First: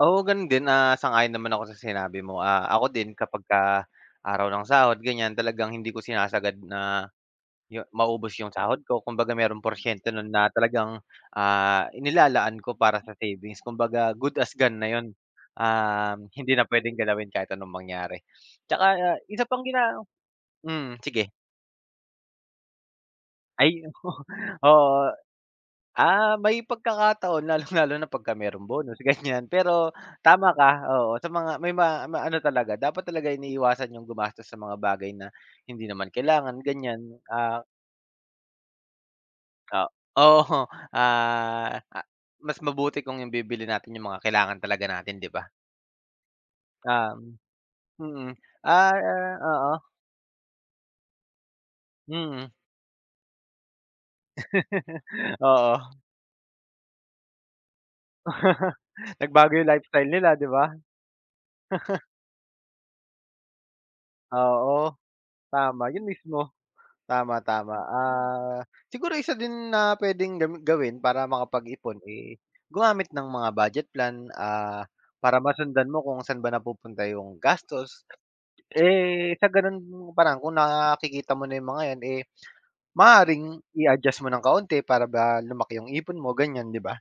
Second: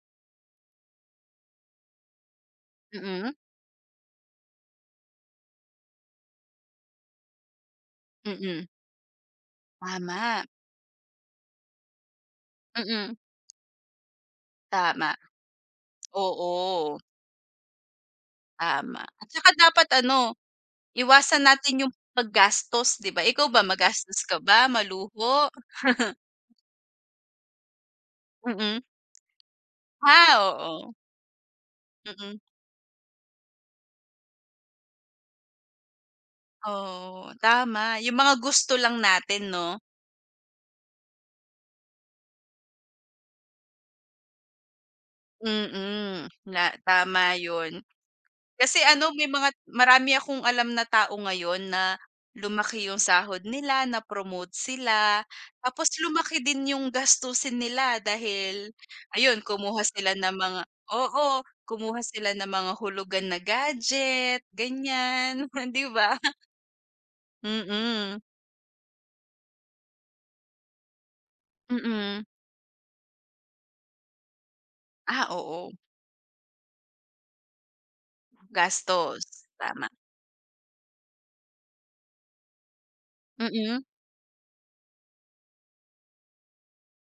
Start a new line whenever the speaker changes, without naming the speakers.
Oo, gano'n din. Ah, sang-ayon naman ako sa sinabi mo. Ah, ako din,
Mm.
kapagka araw ng sahod, ganiyan, talagang hindi ko sinasagad na, 'yo maubos 'yong
Mm.
sahod ko, kumbaga merong porsyento no'n
Tama.
na talagang, ah, inilalaan ko para sa
Mm.
savings. Kumbaga, good as gone na
Tama,
'yon, um, hindi na puwedeng
oo.
galawin kahit anong mangyari. 'Tsaka,
Tama, at
isa
saka
pang
dapat
gina
ano,
mm, sige.
iwasan natin 'yong paggastos, 'di ba. Ikaw ba,
Ay oo,
magastos ka ba,
oo.
maluho?
Ah, may pagkakataon, lalong-lalo na pagka meron
Mm.
bonus, ganiyan. Pero, tama
Ah,
ka,
oo.
oo, sa mga may ma
Mm.
maano talaga, dapat talaga iniiwasan 'yong gumastos sa mga bagay na, hindi naman kailangan, ganiyan.
Oo,
Ah
tama. 'Yong mga gusto lang natin,
Ka
'no.
oo. Ah, a mas mabuti kung 'yong bibili natin 'yong mga kailangan talaga natin, 'di ba.
Mm, na
Ta
tama
hmm.
'yon.
Mm.
Kasi
Ay,
ano, may
ah,
mga
oo.
marami akong alam na tao ngayon na,
Mm.
lumaki 'yong sahod nila, na promote sila, tapos
Oo.
lumaki din 'yong gastusin nila. Dahil, ayun
Nagbago 'yong
kumuha
lifestyle
sila
nila,
ng
'di
mga
ba.
oo, kumuha sila ng mga hulugan na gadget,
Oo.
ganiyan, frien 'di
Tama, 'yon
ba.
mismo. Tama, tama.
Mm.
Ah, siguro isa din na puwedeng gam gawin para makapag-ipon,
Mm.
eh, gumamit ng mga budget plan, ah,
Ah,
para
oo.
masundan mo kung saan ba napupunta 'yong gastos.
Gastos,
Eh, sa gano'n,
tama.
mga paraan, kung nakikita mo na 'yong mga 'yan, eh, maaaring
Mm.
i-adjust mo ng kaunti para ba, lumaki 'yong ipon mo, ganiyan, 'di ba.